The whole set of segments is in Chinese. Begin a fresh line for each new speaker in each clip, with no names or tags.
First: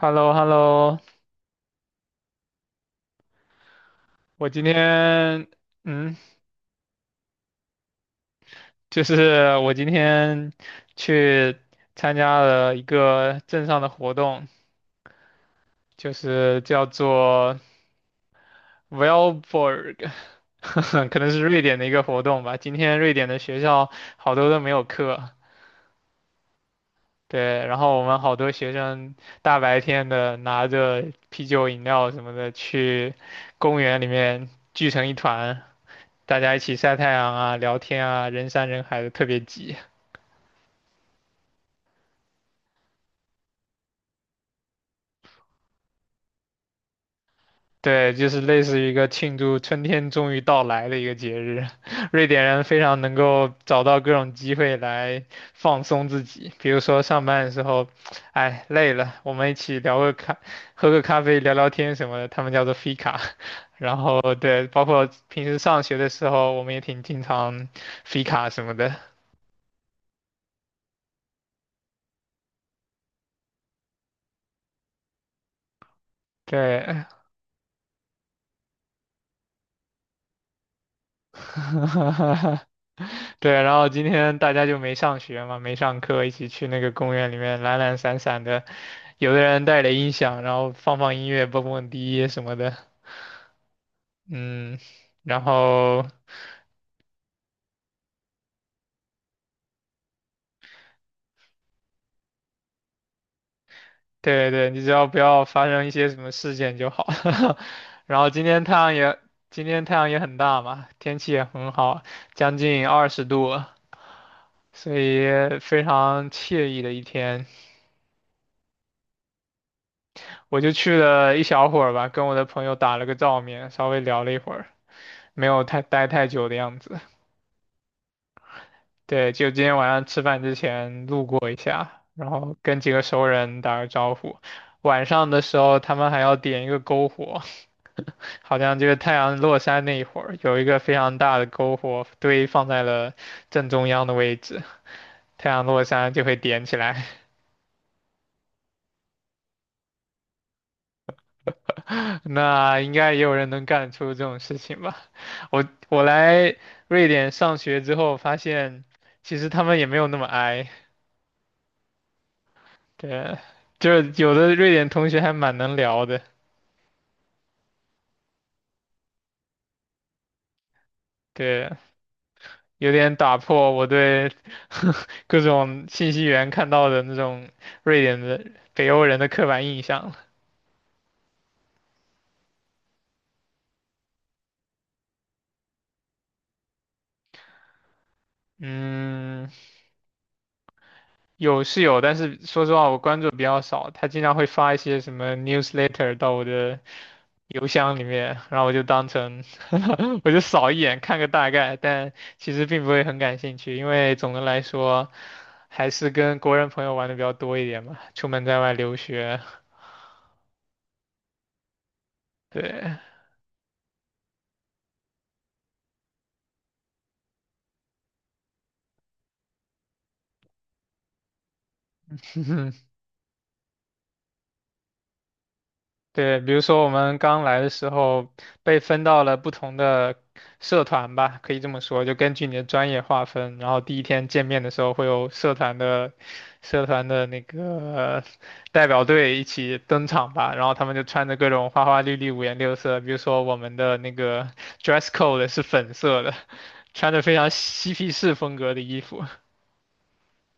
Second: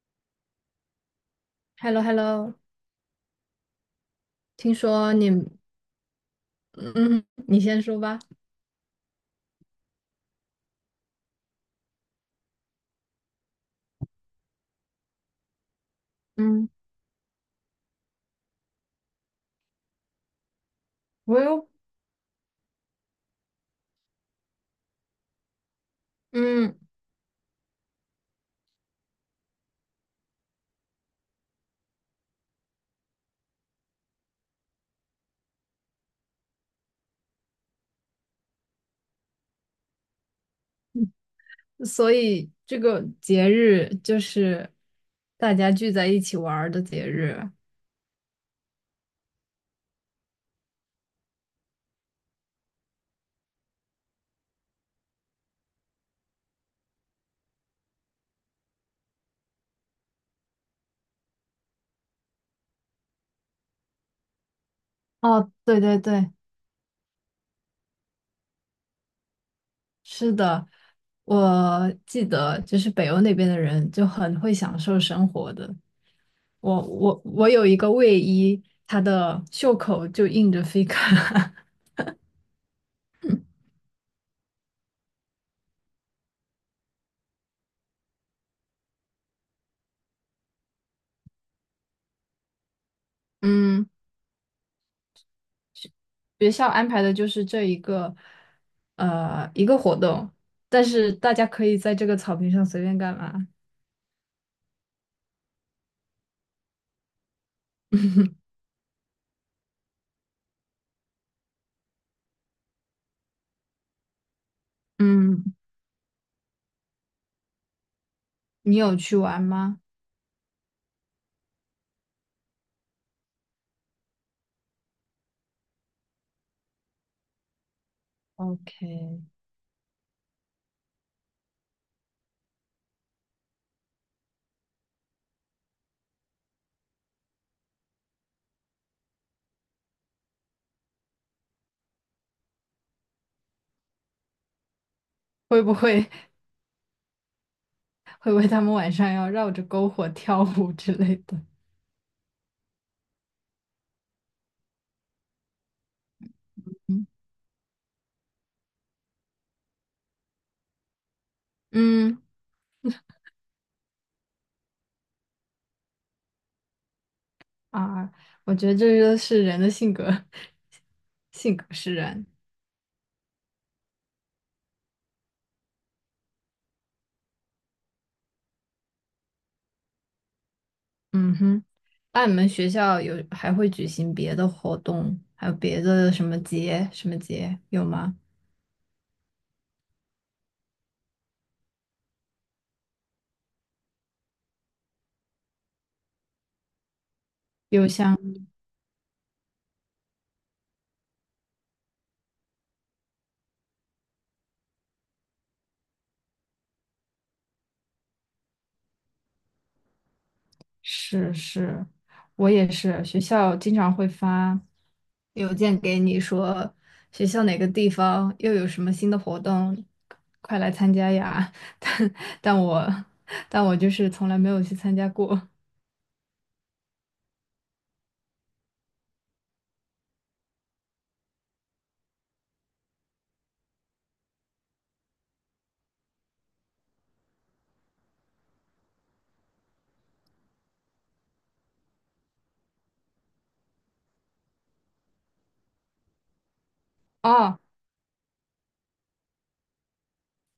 h e l l o h e l l o
h e l l o h e l l o
我今
听说你，
天，嗯，
嗯，你先说吧。
就是我今天去参加了一个镇上的活动，就是
嗯，
叫做 Valborg，可能是
我
瑞
有，
典的一个活动吧。今天瑞典的学校好多都没有课，
嗯，
对，然后我们好多学生大白天的拿着啤酒、饮料什么的去公园里面聚成一团，大家一起晒太阳啊、聊天啊，人山人海的，特别挤。
所以这个节日就是大家聚在一起玩儿的节日。
对，就是类似于一个庆祝春天终于到来的一个节日。瑞典人非常能够找到各种机会来放松自己，比如说上班的时候，哎，累了，我们一起聊个咖，喝个咖啡，聊聊天什么的，他们叫做 fika。然后对，包括平
哦，
时
对
上学
对
的时
对，
候，我们也挺经常 fika 什么的。
是的，我记得就是北欧那边的人就很会享受生活的。我
对，
我我有一个卫衣，它的袖口就印着 fika，
对，然后今天大家就没上学嘛，没上课，一起去那个公园里面懒懒散散的，有的人带着音响，然后放放音乐，蹦蹦迪什么的，
嗯，
嗯，然后
学校安排的就是这一个，一个活动，但是大家可以在这个草坪上随便干嘛。
对对，你只要不要发生一些什么事件就好。 然后今天太阳也，今天太阳也很大嘛，天气也很好，将近20度，所以
嗯，
非常惬意的一天。
你有去玩吗？
我就去了一小会儿吧，跟我的朋友打了个照面，稍微聊了一会儿，没有太待太久的样子。
，OK，
对，就今天晚上吃饭之前路过一下，然后跟几个熟人打个招呼。晚上的时候，他们还要点一个篝火，好像就是太阳落山那一会儿，有一个非常大的篝火堆放在了正中央的位置，太
会
阳
不
落
会
山就会点起来。
会不会他们晚上要绕着篝火跳舞之类的？
那应该也有人能干出这种事情吧？我来 瑞
嗯，
典上学之后，发现其实他们也没有那么 i，
嗯。
对，就是有的瑞典同学还蛮能聊的，
啊，我觉得这就是人的性格，性格
对，
使然。
有点打破我对 各种信息源看到的那种瑞典的北欧人的刻板印象了。
嗯哼，那你们学校有还会举行别的活动，还有别的什么节什么节有吗？
嗯，有是有，但是说实话，我关注比较少。他经常会发一些什么 newsletter 到我的邮
有
箱里
像。
面，然后我就当成 我就扫一眼看个大概，但其实并不会很感兴趣，因为总的来说还是跟国人朋友玩的比较多一点嘛，出门在外留学，
是是，我也
对，
是，学校经常会发邮件给你说学校哪个地方又有什么新的活动，快来参加呀！但但 我但我就是从来没有去参加过。
对，比如说我们刚来的时候被分到了不同的社团吧，可以这么说，就根据你的专业划分。然后第一天见面的时候会有社团的社团的那个代表队一起登场吧，然后他们就穿着各种花花绿绿、五颜六色。比如说我们的那个 dress code 是粉色的，穿着非常
哦，
嬉皮士风格的衣服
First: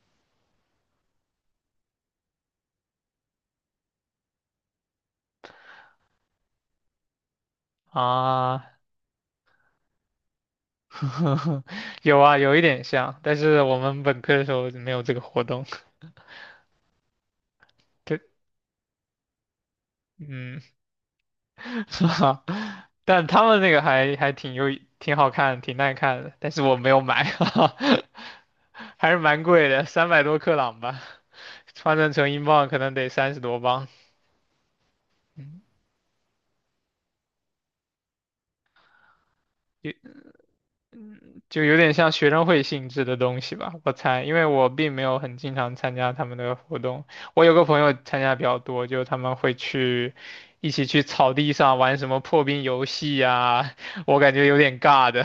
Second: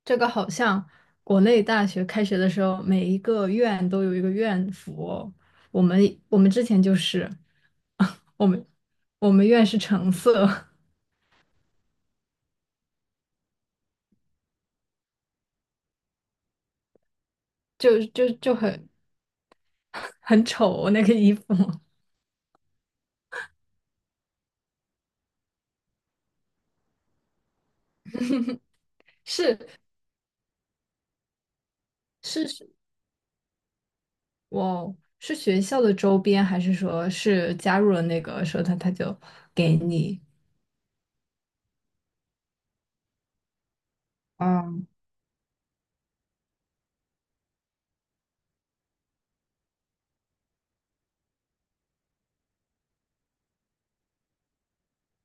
这个好像国内大学开学的时候，每一个院都有一个院服哦，我们我们之前就是，我们
啊。
我们院是橙色，
有啊，有一点像，但是我们本科的时候没有这个活动。
就
对，
就就很 很
嗯，
丑那个衣服。
是吧？但他们那个还挺有挺好看，挺耐看的，但是我没有买，还是蛮贵
是
的，300多克朗吧，换算成英
是
镑
是。
可能得30多镑，
哇哦，是学校的周边，还是说是加入了那个社团，他就给
有
你？
就有点像学生会性质的东西吧，我猜，因为我
嗯。
并没有很经常参加他们的活动，我有个朋友参加比较多，就他们会去。一起去草地上玩什么破冰游戏呀、我感觉有点尬的。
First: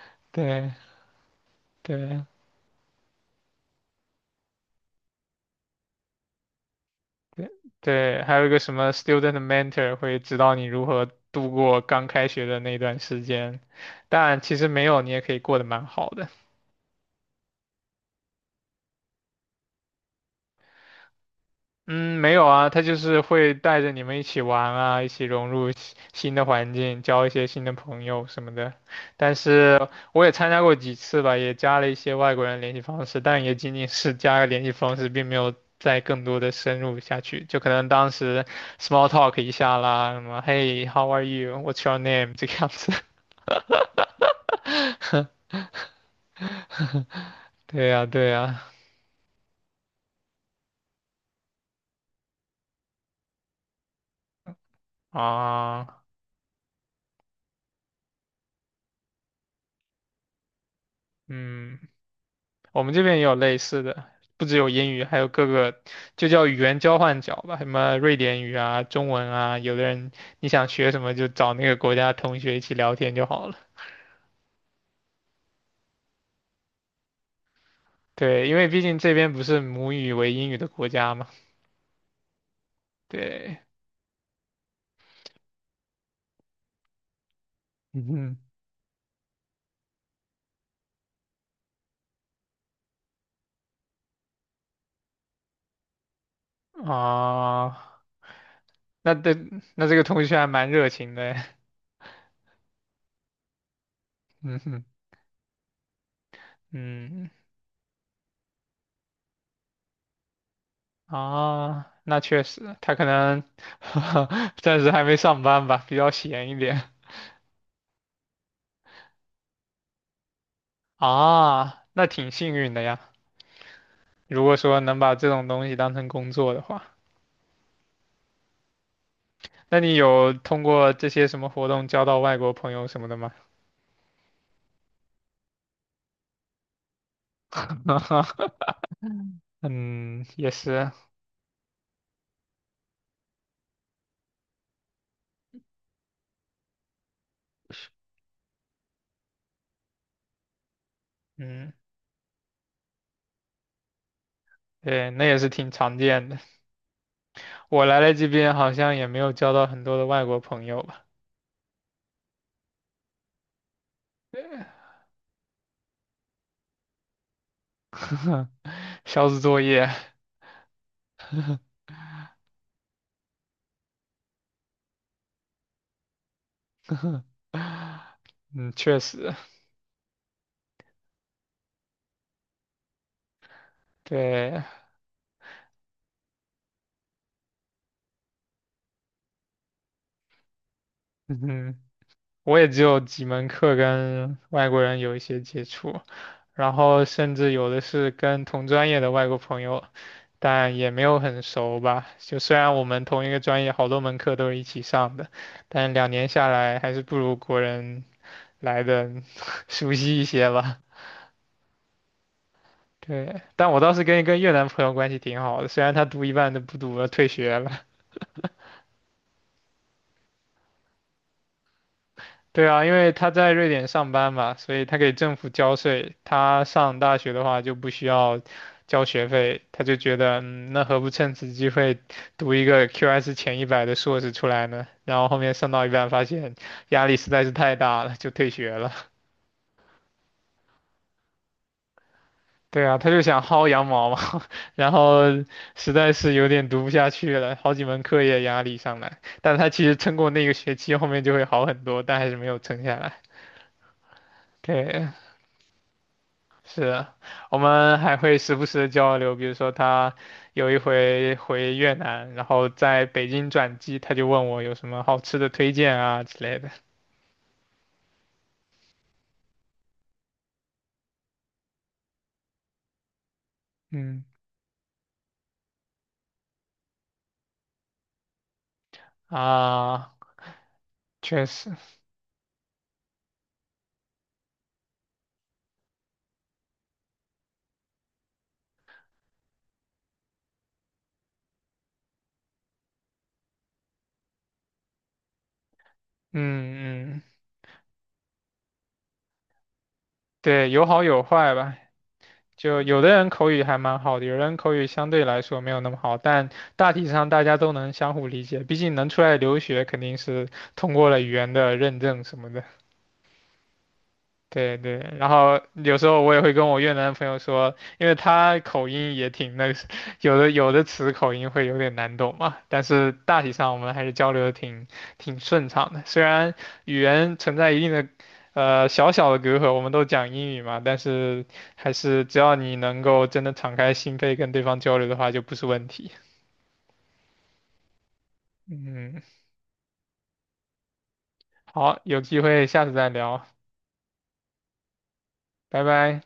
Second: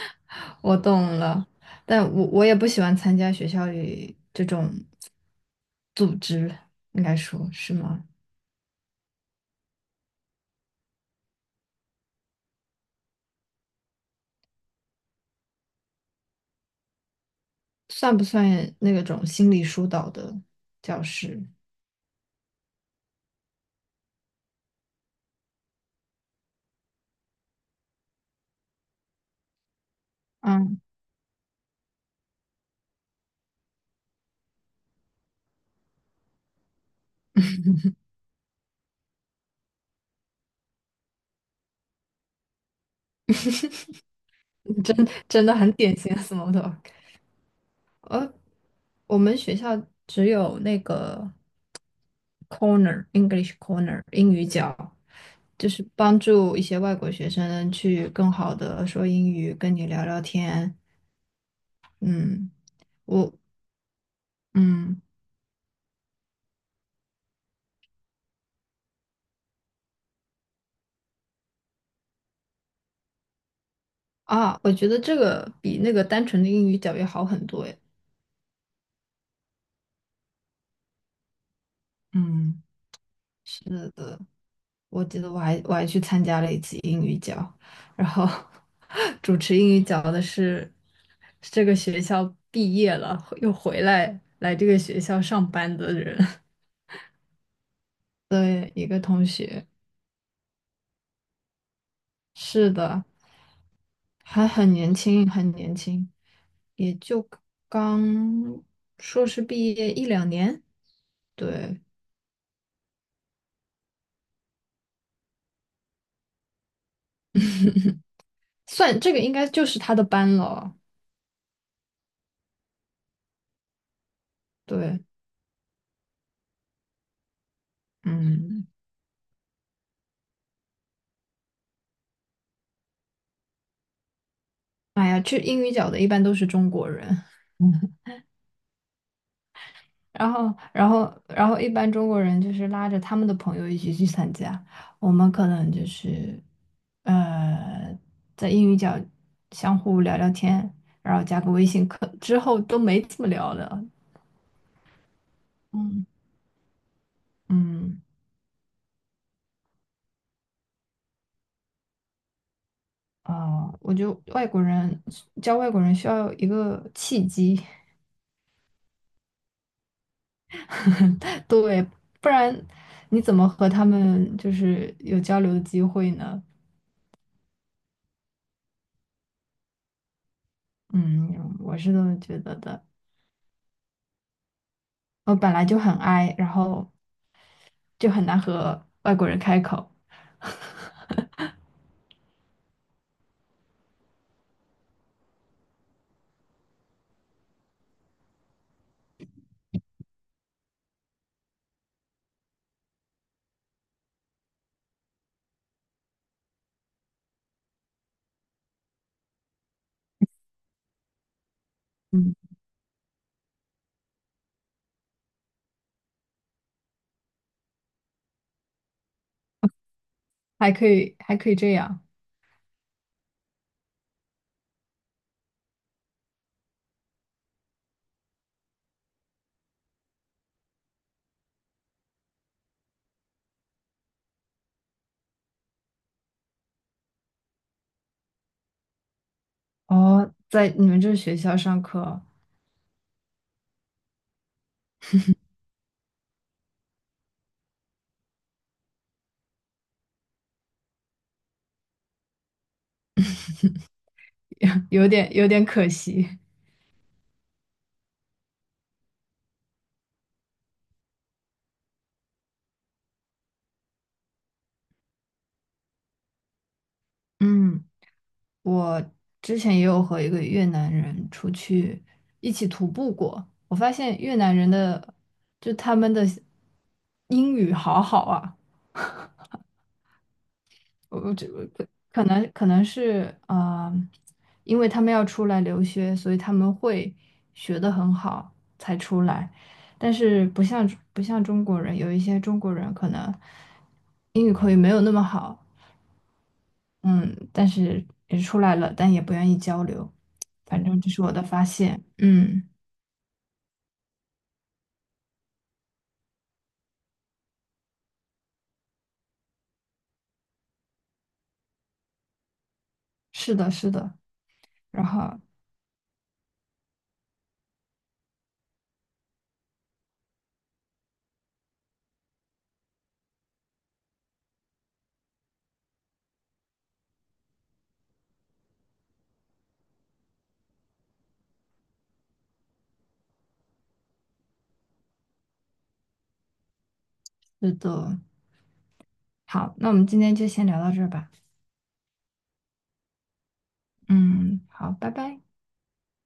对
我懂了，但
对，
我也不喜欢参加学校里这种组织，应该说是吗？
对还有一个什么 student mentor 会指导你如何度过刚开学的那段时间，但其实没有，你也可以过得蛮好的。
算不算那种心理疏导的教师？
嗯，没有啊，他就是会带着你们一起玩啊，一起融入新的环境，交一些新的朋友什么的。但是我也参加过
嗯，
几次吧，也加了一些外国人联系方式，但也仅仅是加个联系方式，并没有再更多的深入下去。就可能当时 small talk 一下啦，什么 Hey，how are you？What's your name？这个样子。
真，真的很典型的 s m o。
对呀，对
呃，
呀，
我们学校只有那个 corner English corner 英语角，就是
啊，
帮助一些外国学生去更好的说英语，跟你聊聊天。
嗯。
嗯，
我们这边也
我，
有类似的，不只有英
嗯，
语，还有各个就叫语言交换角吧，什么瑞典语啊、中文啊，有的人你想学什么就找那个国家同学一起聊天就好了。
啊，我觉得这个比那个单纯的英语角要好很多诶。
对，因为毕竟这边不是母语为英语的国家嘛。
嗯，
对，
是的。我记得我还去参加了一次英语角，然后
嗯
主持英语角的是这个学校毕业了又回来这个学校上班的人
哼，啊，
的一个
那
同
这
学。
那这个同学还蛮热情的，
是的，还
嗯
很
哼，
年轻，很年轻，也就
嗯。
刚硕士毕业一两年。对，
啊，那确实，他可能 暂时还没上班吧，比较闲一点
算这个应该就是他的班了。
啊，那挺幸运的呀。如果说能
对，
把这种东西当成工作的话，
嗯，
那你有通过这些什么活动交到外国朋友什么的吗？
哎呀，去英语角的一般都是中国人。嗯。
嗯，
然
也
后，然
是，
后，然后，一般中国人就是拉着他们的朋友一起去参加，我们可能就是，呃，在英语角相互聊聊天，然后加个微
嗯，
信，可之后都没怎么聊了。
对，那也是挺常
嗯，
见的。我来
嗯，
了这边好像也没有交到很多的外国朋友吧，
啊，我觉得外国 人教外国人需要有一个契机，
小组作业，
对，不然你怎么和他们就是有交流的机会呢？
嗯，确实，
嗯，我是这么觉得的。
对，
我本来就很 i，然后就很难和外国人开口。
嗯，我也只有几门课跟外国人有一些接触，然后甚至有的是跟同专业的外国朋友，但也没有很熟吧。就虽然我们同一个专业好多门课都是一起上的，但两年下来还是不如国人来的 熟悉一些吧。
嗯，
对，但我倒是跟一个越南朋友关系挺好的，虽然他读一半都不读了，退学了。
还可以，还可以这样。
对啊，因为他在瑞典上班嘛，所以他给政府交税。他上大学的话就不需要交学费，他就觉得，嗯，那何不趁此机会读一个 QS 前100的硕士出来呢？然后后面上到一半发现压力实在是太大了，就退学了。
哦，在你们这学校上课
对啊，他就想薅羊毛嘛，然后实在是有点读不下去了，好几门课业压力上来。但他其实撑过那个学期，后面就会好很多，但还是没有撑下来。
有
对，
点可惜。
是，我们还会时不时的交流，比如说他有一回回越南，然后在北京转机，他就问我有什么好吃的推荐啊之类的。
嗯，我之前也有和一个越南人出去一起徒步过，我发现
嗯
越南人的就他们的英语好好啊。
啊，
我
确
这
实，
可能是啊、因为他们要出来留学，所以他们会学得很好才出来。但是不像中国人，有一些中国人可能英语口语没有那么好，
嗯嗯，
嗯，但是也出来了，但也不愿意交流。
对，
反
有
正
好
这
有
是我的
坏
发
吧。
现，嗯，
就有的人口语还蛮好的，有人口语相对来说没有那么好，但大体上大家都能相互理解，毕竟能出来留学肯定是通过了语言的认证什么的。
是的，是的，
对对，
然
然
后
后有时候我也会跟我越南朋友说，因为他口音也挺那个，有的词口音会有点难懂嘛，但是大体上我们还是交流的挺顺畅的。虽然语言存在一定的小小的隔阂，我们都讲英语嘛，但是还是只要你能够真的敞开心扉跟对方交流的话，就不是问题。
是的，
嗯，
好，那我们今天就先聊到这儿吧，
好，有机会下次再聊，
嗯，好，拜拜。
拜拜。